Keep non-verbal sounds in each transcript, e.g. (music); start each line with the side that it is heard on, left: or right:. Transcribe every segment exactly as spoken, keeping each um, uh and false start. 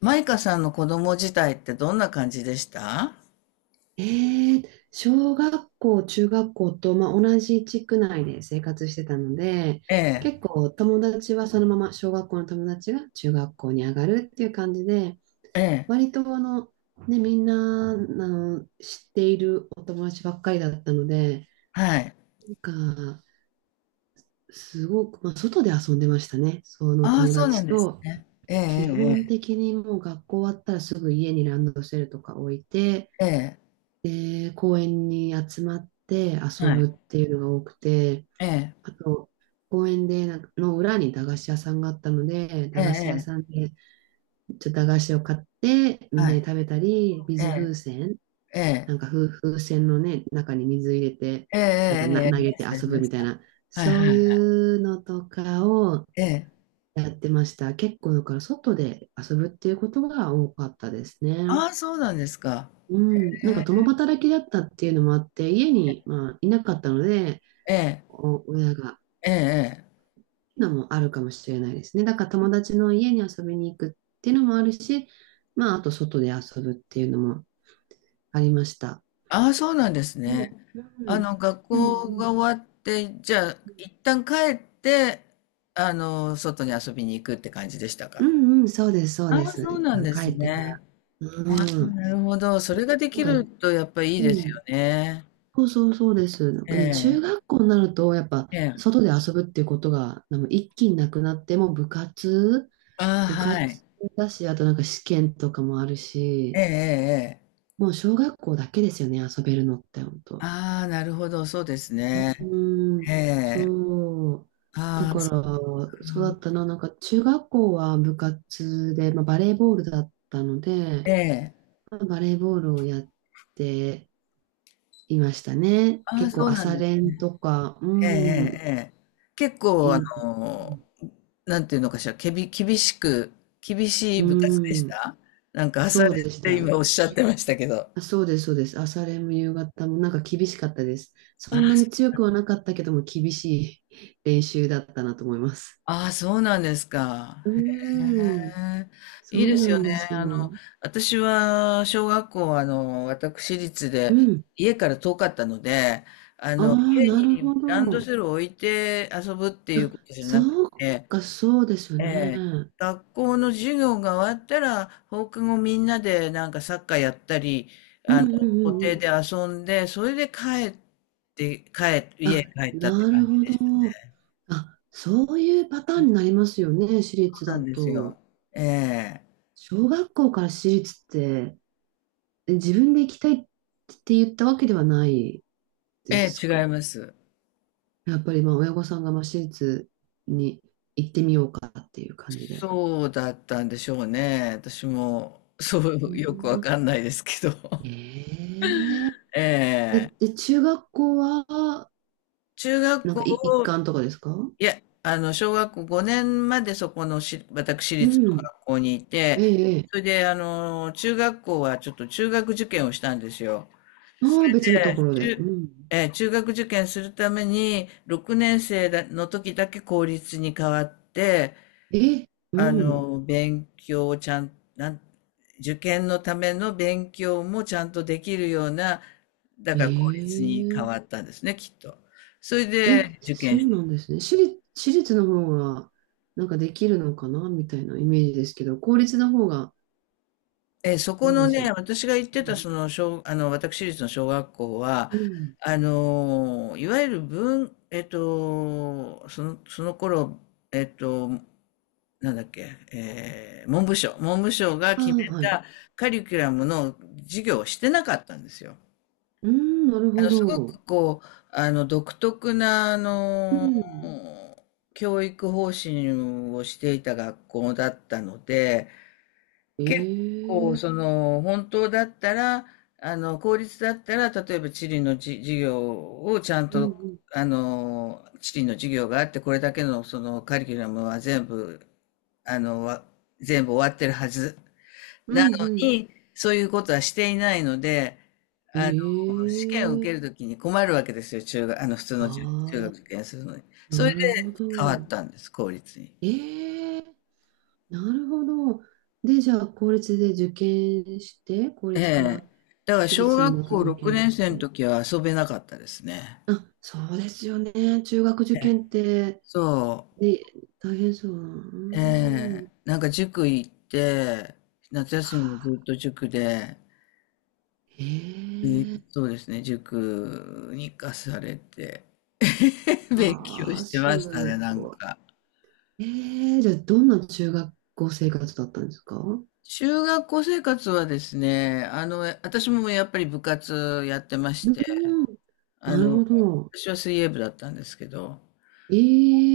left: マイカさんの子供自体ってどんな感じでした？
right: ええ、小学校、中学校と、まあ、同じ地区内で生活してたので、
left: ええ、
right: 結構友達はそのまま、小学校の友達が中学校に上がるっていう感じで、
left: ええ、
right: 割とあの、ね、みんな、あの、知っているお友達ばっかりだったので、
left: はい。
right: なんか、すごく、まあ、外で遊んでましたね。その
left: ああ、
right: 友
left: そうなん
right: 達
left: です
right: と、
left: ね。え
right: 基本
left: え、
right: 的にもう学校終わったらすぐ家にランドセルとか置いて、
left: ええ、え
right: で、公園に集まって
left: え、ええ、
right: 遊
left: は
right: ぶっ
left: い。
right: ていうのが多くて、
left: ええ、
right: あと、公園でなんかの裏に駄菓子屋さんがあったので、
left: え
right: 駄
left: え、
right: 菓子屋
left: え
right: さん
left: え、
right: でちょっと駄菓子を買ってみん
left: は
right: なで
left: い。
right: 食べたり、
left: え
right: 水風
left: え、
right: 船、
left: ええ、
right: なんか風、風船のね、中に水入れて、
left: ええ、
right: なんか
left: ええ、え
right: な
left: え、
right: 投
left: ありま
right: げて
left: した、あり
right: 遊ぶ
left: ま
right: み
left: し
right: たい
left: た。
right: な、
left: はい、
right: そう
left: はい。
right: いうのとかを
left: ええ。
right: やってました。結構だから外で遊ぶっていうことが多かったですね。
left: ああ、そうなんですか。
right: うん、なんか
left: え
right: 共働きだったっていうのもあって、家に、まあ、いなかったので、
left: え、ええ、
right: お親が、っ
left: ええ。
right: ていうのもあるかもしれないですね。だから友達の家に遊びに行くっていうのもあるし、まあ、あと外で遊ぶっていうのもありました。
left: ああ、そうなんです
right: う
left: ね。
right: ん、う
left: あ
right: ん、
left: の、学
right: でも、う
left: 校が
right: ん、
left: 終わって、じゃあ、一旦帰って、あの、外に遊びに行くって感じでした
right: う
left: か？
right: んうん、そうです、そう
left: あ
right: で
left: あ、
right: す。
left: そう
right: 一
left: なん
right: 旦
left: です
right: 帰ってから。
left: ね。ああ、
right: うん、
left: なるほど。それがで
right: な
left: き
right: ん
left: る
right: か、
left: とやっぱいい
right: う
left: です
right: ん、
left: よね。
right: そうそうそうです。なん
left: え
right: かでも中
left: え、
right: 学校になると、やっぱ、
left: ええ。
right: 外で遊ぶっていうことが、なんか一気になくなって、もう部活、
left: ああ、
right: 部
left: はい。
right: 活だし、あとなんか試験とかもある
left: ええ、
right: し、
left: ええ、ええ。
right: もう小学校だけですよね、遊べるのって、本当。
left: ああ、なるほど、そうですね。
right: う
left: え
right: ん、
left: え。
right: そう。だ
left: ああ、
right: か
left: そ
right: ら、
left: っか。
right: そうだったな、なんか中学校は部活で、まあ、バレーボールだったので、
left: ええ。
right: まあバレーボールをやっていましたね。
left: ああ、
right: 結
left: そ
right: 構
left: うなん
right: 朝
left: です
right: 練
left: ね。
right: とか、
left: ええ、え
right: うん、
left: え、ええ。結構、あ
right: いい、
left: の、なんていうのかしら、けび、厳しく、厳しい
right: う
left: 部活でし
right: ん、
left: た？なんか朝
right: そう
left: 練
right: で
left: っ
right: し
left: て
right: た。
left: 今おっしゃってましたけど。
right: あ、そうです、そうです。朝練も夕方もなんか厳しかったです。
left: あ
right: そんなに
left: あ、
right: 強くはなかったけども、厳しい (laughs) 練習だったなと思います。
left: ああ、そうなんですか。
right: う
left: へ
right: ーん、
left: え。
right: そ
left: いいで
right: う
left: す
right: な
left: よ
right: ん
left: ね。
right: です
left: あの、
right: よ。
left: 私は小学校、あの、私立
right: う
left: で
right: ん。
left: 家から遠かったので、あ
right: あ
left: の、
right: あ、
left: 家
right: なるほ
left: にランド
right: ど。
left: セルを置いて遊ぶっていう
right: あ、
left: ことじゃなく
right: そう
left: て、
right: か、そうですよ
left: え
right: ね。
left: え、
right: うん
left: 学校の授業が終わったら放課後みんなでなんかサッカーやったり、
right: うんうん
left: 校
right: う
left: 庭
right: ん。
left: で遊んで、それで帰って、帰、家
right: あ、
left: に帰ったって
right: なる
left: 感じ
right: ほ
left: でした
right: ど。
left: ね。
right: あ、そういうパターンになりますよね、私
left: そ
right: 立
left: うな
right: だ
left: んですよ。
right: と。
left: ええ。
right: 小学校から私立って、え自分で行きたいって言ったわけではないで
left: え
right: す
left: え、違い
right: か？
left: ます。
right: やっぱりまあ親御さんがまあ私立に行ってみようかっていう感じで。
left: そうだったんでしょうね。私も、そ
right: う
left: う、よくわ
right: ん、
left: かんないですけど。
right: えー、
left: (laughs)
right: え、
left: ええ。
right: で、中学校は、
left: 中学
right: なん
left: 校
right: かい一
left: を、
right: 貫とかですか？
left: いや、あの、小学校ごねんまでそこのし、私
right: う
left: 立の
right: ん。
left: 学校にいて、
right: ええ、ええ。
left: それで、あの、中学校はちょっと中学受験をしたんですよ。
right: ああ、別のところで。う
left: 中、
right: ん。
left: えー中学受験するために、ろくねん生だの時だけ公立に変わって、
right: え、う
left: あ
right: ん。
left: の、勉強をちゃん、なん、受験のための勉強もちゃんとできるような、だから公立
right: え
left: に変わ
right: え。
left: ったんですね、きっと。それ
right: え、
left: で受
right: そ
left: 験
right: う
left: した。
right: なんですね。私立、私立の方が、なんかできるのかなみたいなイメージですけど、公立の方が、
left: え、そこ
right: なん
left: の
right: でしょ
left: ね、
right: う。
left: 私が行っ
right: う
left: てた、
right: ん。
left: その、小、あの、私立の小学校は、
right: うん。
left: あの、いわゆる文、えっと、その、その頃、えっと、なんだっけ、えー文部省、文部省が
right: あ
left: 決
right: あ、
left: め
right: はい。
left: たカリキュラムの授業をしてなかったんですよ。
right: うん、なる
left: あ
right: ほ
left: の、すご
right: ど。
left: くこう、あの、独特な、あ
right: う
left: の、
right: ん。
left: 教育方針をしていた学校だったので、
right: え
left: 結構、
right: え、
left: その、本当だったら、あの、公立だったら、例えば地理のじ授業をちゃん
right: うんう
left: と、
right: ん。
left: あの、地理の授業があって、これだけの、その、カリキュラムは全部、あの、わ全部終わってるはず
right: う
left: な
right: ん
left: の
right: うん。
left: に、そういうことはしていないので、あの、試験を受け
right: え
left: る
right: え、
left: ときに困るわけですよ、中学、あの、普通の中、中
right: ああ、
left: 学受験するのに。それ
right: な
left: で
right: るほど。
left: 変わったんです、公立に。
right: ええ、なるほど。で、じゃあ、公立で受験して、公
left: え
right: 立か
left: え。
right: ら
left: だから
right: 私
left: 小
right: 立に
left: 学
right: また
left: 校
right: 受
left: 6
right: 験
left: 年
right: し
left: 生の
right: て。
left: 時は遊べなかったですね。
right: あ、そうですよね。中学受験って、
left: そ
right: ね、大変そう。
left: う。え
right: う
left: え。
right: ん。
left: なんか塾行って、夏休みもずっと塾で、で
right: ええ、
left: そうですね、塾に行かされて、(laughs) 勉強
right: ああ、
left: して
right: す
left: ましたね、なん
right: ごい。
left: か。
right: ええ、じゃあ、どんな中学校生活だったんですか？
left: 中学校生活はですね、あの、私もやっぱり部活やってまし
right: う
left: て、
right: ん、
left: あ
right: なる
left: の、
right: ほど。
left: 私は水泳部だったんですけど、
right: え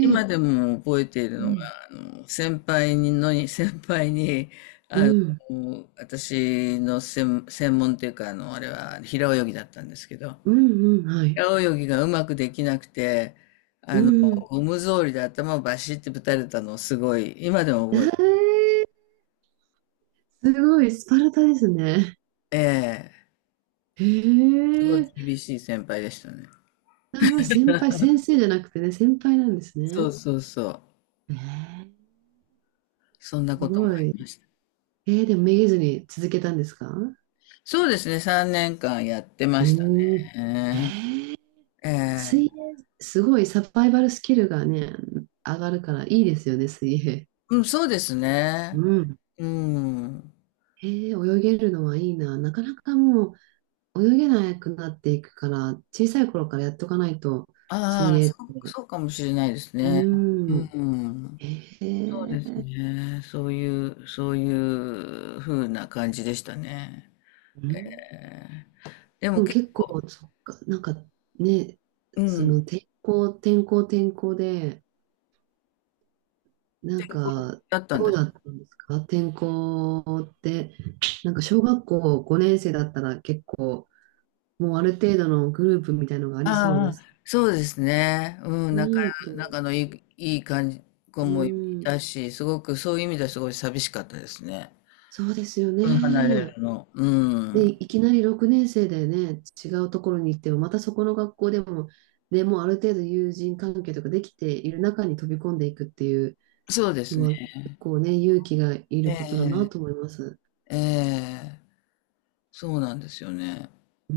left: 今でも覚えている
right: う
left: のが、
right: ん。
left: あの、先輩にのに、(laughs) 先輩に、
right: うん、
left: もう私の専、専門っていうか、あの、あれは平泳ぎだったんですけど、
right: うん、うん、はい。
left: 平泳ぎがうまくできなくて、
right: う
left: あの、
right: ん。
left: ゴム草履で頭をバシッてぶたれたのをすごい、今でも覚えて、
right: ええ、すごい、スパルタですね。
left: ええ、
right: え
left: すごい
right: え、
left: 厳しい先輩でしたね。
right: あ、先輩、先生じゃなくてね、先輩なんです
left: そう
right: ね。
left: そうそう。
right: ええ、
left: そんな
right: す
left: ことも
right: ご
left: あ
right: い。
left: りました。
right: ええ、でもめげずに続けたんですか？
left: そうですね、さんねんかんやってました
right: おお、
left: ね。
right: ええ、
left: ええ、
right: 水泳、すごいサバイバルスキルがね、上がるからいいですよね、水泳。
left: うん、そうですね。
right: うん。
left: うん。
right: ええ、泳げるのはいいな。なかなかもう、泳げなくなっていくから、小さい頃からやっとかないと、水
left: ああ、
right: 泳っ
left: そう、
right: て。
left: そうかもしれないです
right: う
left: ね。う
right: ん。
left: ん。
right: へ
left: そうです
right: え。
left: ね。そういう、そういう風な感じでしたね。
right: う
left: え
right: ん。
left: え。で
right: で
left: も
right: も
left: 結
right: 結
left: 構、
right: 構、そっか、なんかね、
left: う
right: そ
left: ん、
right: の天候、天候、天候で、なん
left: 健康
right: か、
left: だったん
right: ど
left: だ。
right: うだったんですか天候って、なんか小学校ご生だったら結構、もうある程度のグループみたいのがありそうで
left: ああ、
right: す。
left: そうですね。うん、仲、
right: いいと思いま
left: 仲の
right: す。
left: いい、いい感じ、子
right: う
left: もい
right: ん、
left: たし、すごくそういう意味ではすごい寂しかったですね。
right: そうですよ
left: うん、離れる
right: ね。
left: の。うん。
right: で、いきなりろく生でね、違うところに行っても、またそこの学校でも、ね、もうある程度友人関係とかできている中に飛び込んでいくっていう
left: そうです
right: のは、
left: ね。
right: 結構ね、勇気がい
left: え
right: ることだな
left: え、
right: と思います。
left: ええ、そうなんですよね。
right: うー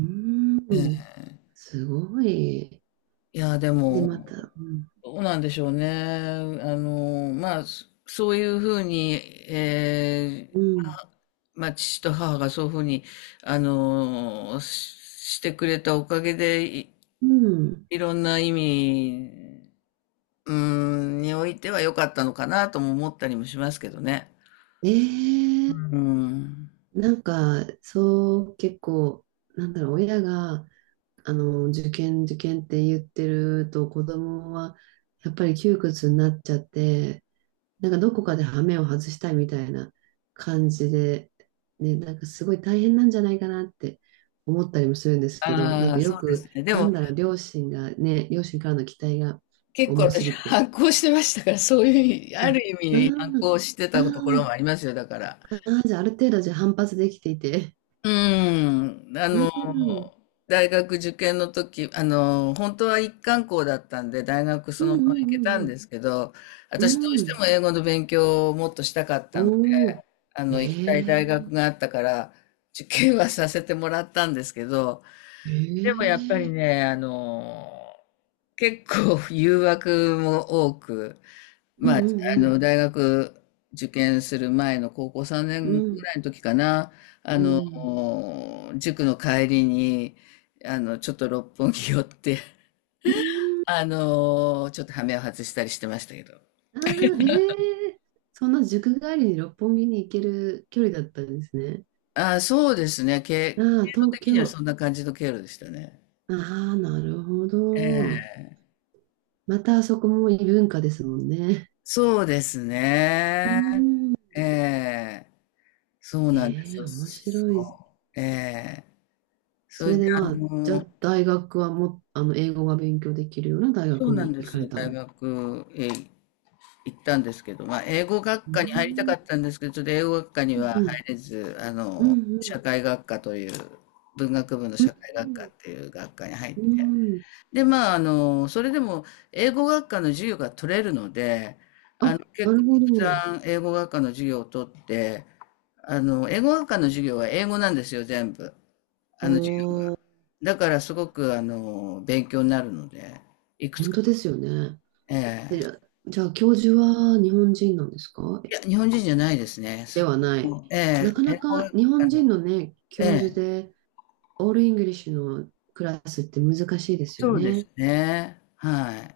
left: え
right: ん、
left: え。
right: すごい。
left: いや、で
right: で、ま
left: も、
right: た、うん、
left: どうなんでしょうね。あの、まあ、そそういうふうに、ええ、
right: うん、
left: はまあ、父と母がそういうふうに、あの、ししてくれたおかげで、い
right: うん。
left: いろんな意味、うーん、においては良かったのかなとも思ったりもしますけどね。
right: え
left: う
right: ー、
left: ん。
right: なんか、そう、結構、なんだろう、親が、あの、受験、受験って言ってると、子供は、やっぱり窮屈になっちゃって、なんかどこかで羽目を外したいみたいな感じで、ね、なんかすごい大変なんじゃないかなって思ったりもするんですけど、なん
left: あ
right: か
left: あ、そ
right: よ
left: うです
right: く、
left: ね。で
right: なん
left: も、
right: だろう、両親がね、両親からの期待が
left: 結構
right: 重す
left: 私
right: ぎて、
left: 反抗してましたから、そういう、
right: あ、
left: ある意
right: あ
left: 味反
right: ー
left: 抗して
right: あ
left: たところ
right: ー、
left: もありますよ、だから。
right: あーじゃあある程度じゃあ反発できていて、
left: うん、あ
right: (laughs) うん、
left: の、
right: うん
left: 大学受験の時、あの、本当は一貫校だったんで、大学
right: う
left: そのまま行けたんで
right: ん
left: すけど、
right: うん
left: 私ど
right: う
left: う
right: ん、う
left: して
right: ん、
left: も英語の勉強をもっとしたかったので、
right: おお、
left: あ
right: え
left: の、行きたい大
right: ー、
left: 学があったから、受験はさせてもらったんですけど、でもやっぱり
right: ええ、
left: ね、あの、結構誘惑も多く、
right: うん
left: まあ、あ
right: う
left: の、
right: ん
left: 大学受験する前の高校3
right: う
left: 年ぐ
right: ん、
left: らいの時かな、
right: う
left: あ
right: ん、うん、
left: の、塾の帰りに、あの、ちょっと六本木寄って、(laughs)
right: うん。
left: あの、ちょっと羽目を外したりしてましたけど。
right: ああ、ええ、そんな塾帰りに六本木に行ける距離だったんですね。
left: ああ、そうですね。経、
right: あ
left: 経
right: あ、
left: 路
right: 東
left: 的には
right: 京。
left: そんな感じの経路でしたね。
right: ああ、なるほ
left: え
right: ど。
left: え。
right: またあそこも異文化ですもんね。
left: そうです
right: う
left: ね。
right: ん。
left: ええ。そうなんです
right: ええ、
left: よ。
right: 面白い。
left: そう。ええ。そ
right: それ
left: れで、
right: で
left: あ
right: まあ、じゃ
left: の、
right: あ大学はも、あの、英語が勉強できるような大
left: そ
right: 学
left: うなん
right: に
left: で
right: 行かれ
left: す。
right: たん
left: 大
right: です。
left: 学へ行ったんですけど、まあ、英語学
right: う
left: 科に入りた
right: ん。
left: かったんですけど、ちょっと英語学科に
right: うん
left: は
right: う
left: 入
right: ん。
left: れず、あ
right: う
left: の、
right: んう
left: 社
right: ん。
left: 会学科という、文学部の社会学科っていう学科に入っ
right: う
left: て、
right: んうん。
left: で、まあ、あの、それでも英語学科の授業が取れるので、
right: あ、
left: あの、
right: な
left: 結構
right: るほ
left: たく
right: ど。
left: さん英語学科の授業を取って、あの、英語学科の授業は英語なんですよ、全部。あの授業が。
right: おー、
left: だからすごく、あの、勉強になるので、いくつ
right: 本
left: か
right: 当
left: と。
right: ですよね。
left: ええ、
right: で、じゃあ、教授は日本人なんですか？
left: いや、日本人じゃないですね。
right: ではない。
left: え
right: な
left: え、
right: か
left: 英
right: な
left: 語あ
right: か日本人
left: の
right: のね、
left: え
right: 教授
left: え、
right: で、オールイングリッシュのクラスって難しいですよ
left: そうです
right: ね。
left: ね、はい。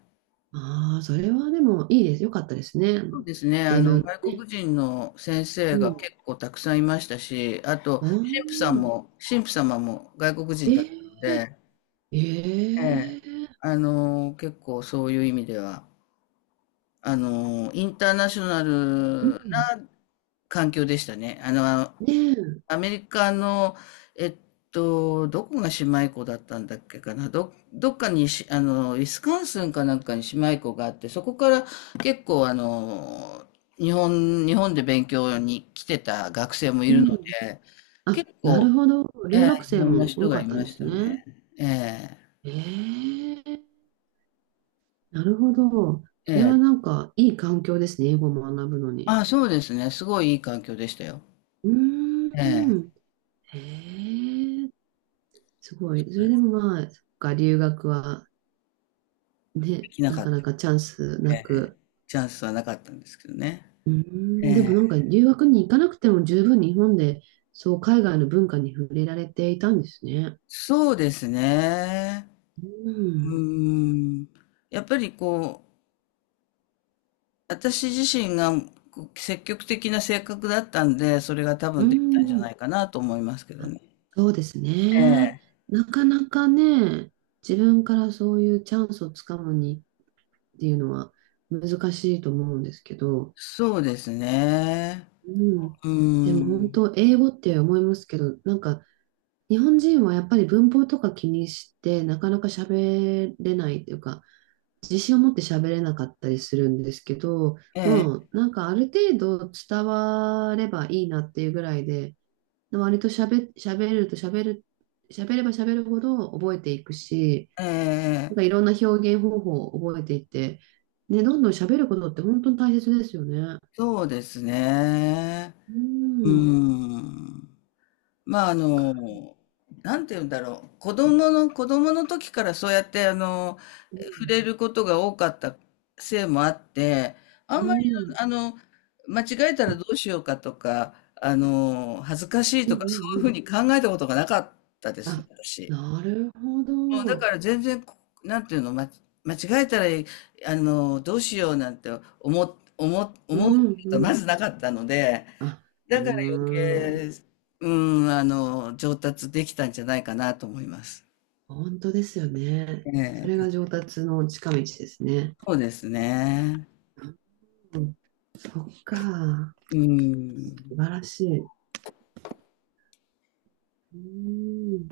right: ああ、それはでもいいです。よかったですね。あ
left: そう
right: の、
left: ですね、あ
right: 英
left: の、
right: 文の
left: 外
right: ね。
left: 国人の先生
right: う
left: が
right: ん。
left: 結構たくさんいましたし、あと、
right: ああ、
left: 神父さんも、神父様も外国
right: え
left: 人だったの
right: ー、
left: で、
right: え
left: ええ、
right: ー、
left: あの、結構そういう意味では、あの、インターナショナ
right: う
left: ル
right: ん。
left: な環境でしたね。あの、
right: ねえ、
left: アメリカの、えっと、どこが姉妹校だったんだっけかな。ど、どっかにし、あの、ウィスカンスンかなんかに姉妹校があって、そこから結構あの、日本、日本で勉強に来てた学生もい
right: う
left: るの
right: ん。
left: で、
right: あ、
left: 結
right: な
left: 構、
right: るほど。
left: え
right: 留学
left: え、い
right: 生
left: ろんな
right: も
left: 人
right: 多
left: が
right: か
left: い
right: った
left: ま
right: んで
left: し
right: す
left: た
right: ね。
left: ね。え
right: ええ、なるほど。
left: え、
right: それ
left: え
right: はな
left: え。
right: んかいい環境ですね、英語を学ぶのに。
left: あ、そうですね。すごいいい環境でしたよ。
right: う
left: え
right: ー
left: え。
right: ん。へえ、すごい。それでもまあ、そっか、留学は
left: で
right: ね、
left: きな
right: な
left: かっ
right: か
left: た。
right: なかチャンスな
left: ええ。
right: く。
left: チャンスはなかったんですけどね。
right: うー
left: え
right: ん、で
left: え。
right: もなんか留学に行かなくても十分日本で、そう海外の文化に触れられていたんですね。
left: そうですね。
right: う
left: う
right: ん、
left: ーん。やっぱりこう、私自身がこう積極的な性格だったんで、それが多
right: う
left: 分できたんじゃ
right: ん、
left: ないかなと思いますけど
right: あ、
left: ね。
right: そうです
left: え
right: ね。
left: え。
right: なかなかね、自分からそういうチャンスをつかむにっていうのは難しいと思うんですけど、
left: そうですね。
right: うん、
left: う
right: で
left: ー
right: も本
left: ん。
right: 当、英語って思いますけど、なんか、日本人はやっぱり文法とか気にして、なかなか喋れないというか、自信を持って喋れなかったりするんですけど、
left: え
right: も
left: え、
right: うなんかある程度伝わればいいなっていうぐらいで、割と喋、喋ると喋る、喋れば喋るほど覚えていくし、
left: え
right: な
left: え、
right: んかいろんな表現方法を覚えていって、ね、どんどん喋ることって本当に大切ですよね。
left: そうですね。
right: う
left: う
right: ん。
left: ーん。まあ、あ
right: か
left: の、なんて言うんだろう。子供の、子供の時からそうやって、あの、
right: う
left: 触
right: ん。
left: れることが多かったせいもあって、あ
right: う
left: んまり、
right: ん。
left: あの、間違えたらどうしようかとか、あの、恥ずかしい
right: うん。
left: とか、
right: う
left: そ
right: ん。
left: うい
right: う
left: うふう
right: ん、
left: に考えたことがなかったですね、
right: あ、
left: 私。
right: なるほ
left: もうだか
right: ど。
left: ら全然、こなんていうの、ま、間違えたら、あの、どうしようなんて思っ、思っ、
right: う
left: 思うこ
right: ん
left: とが
right: う
left: まず
right: ん。
left: なかったので、
right: あ、
left: だ
right: うー
left: から余
right: ん。
left: 計、うん、あの、上達できたんじゃないかなと思います。
right: 本当ですよね。そ
left: え
right: れが
left: え、
right: 上達の近道ですね。
left: そうですね。
right: うん、そっか。
left: うん。
right: 素晴らしい。うーん。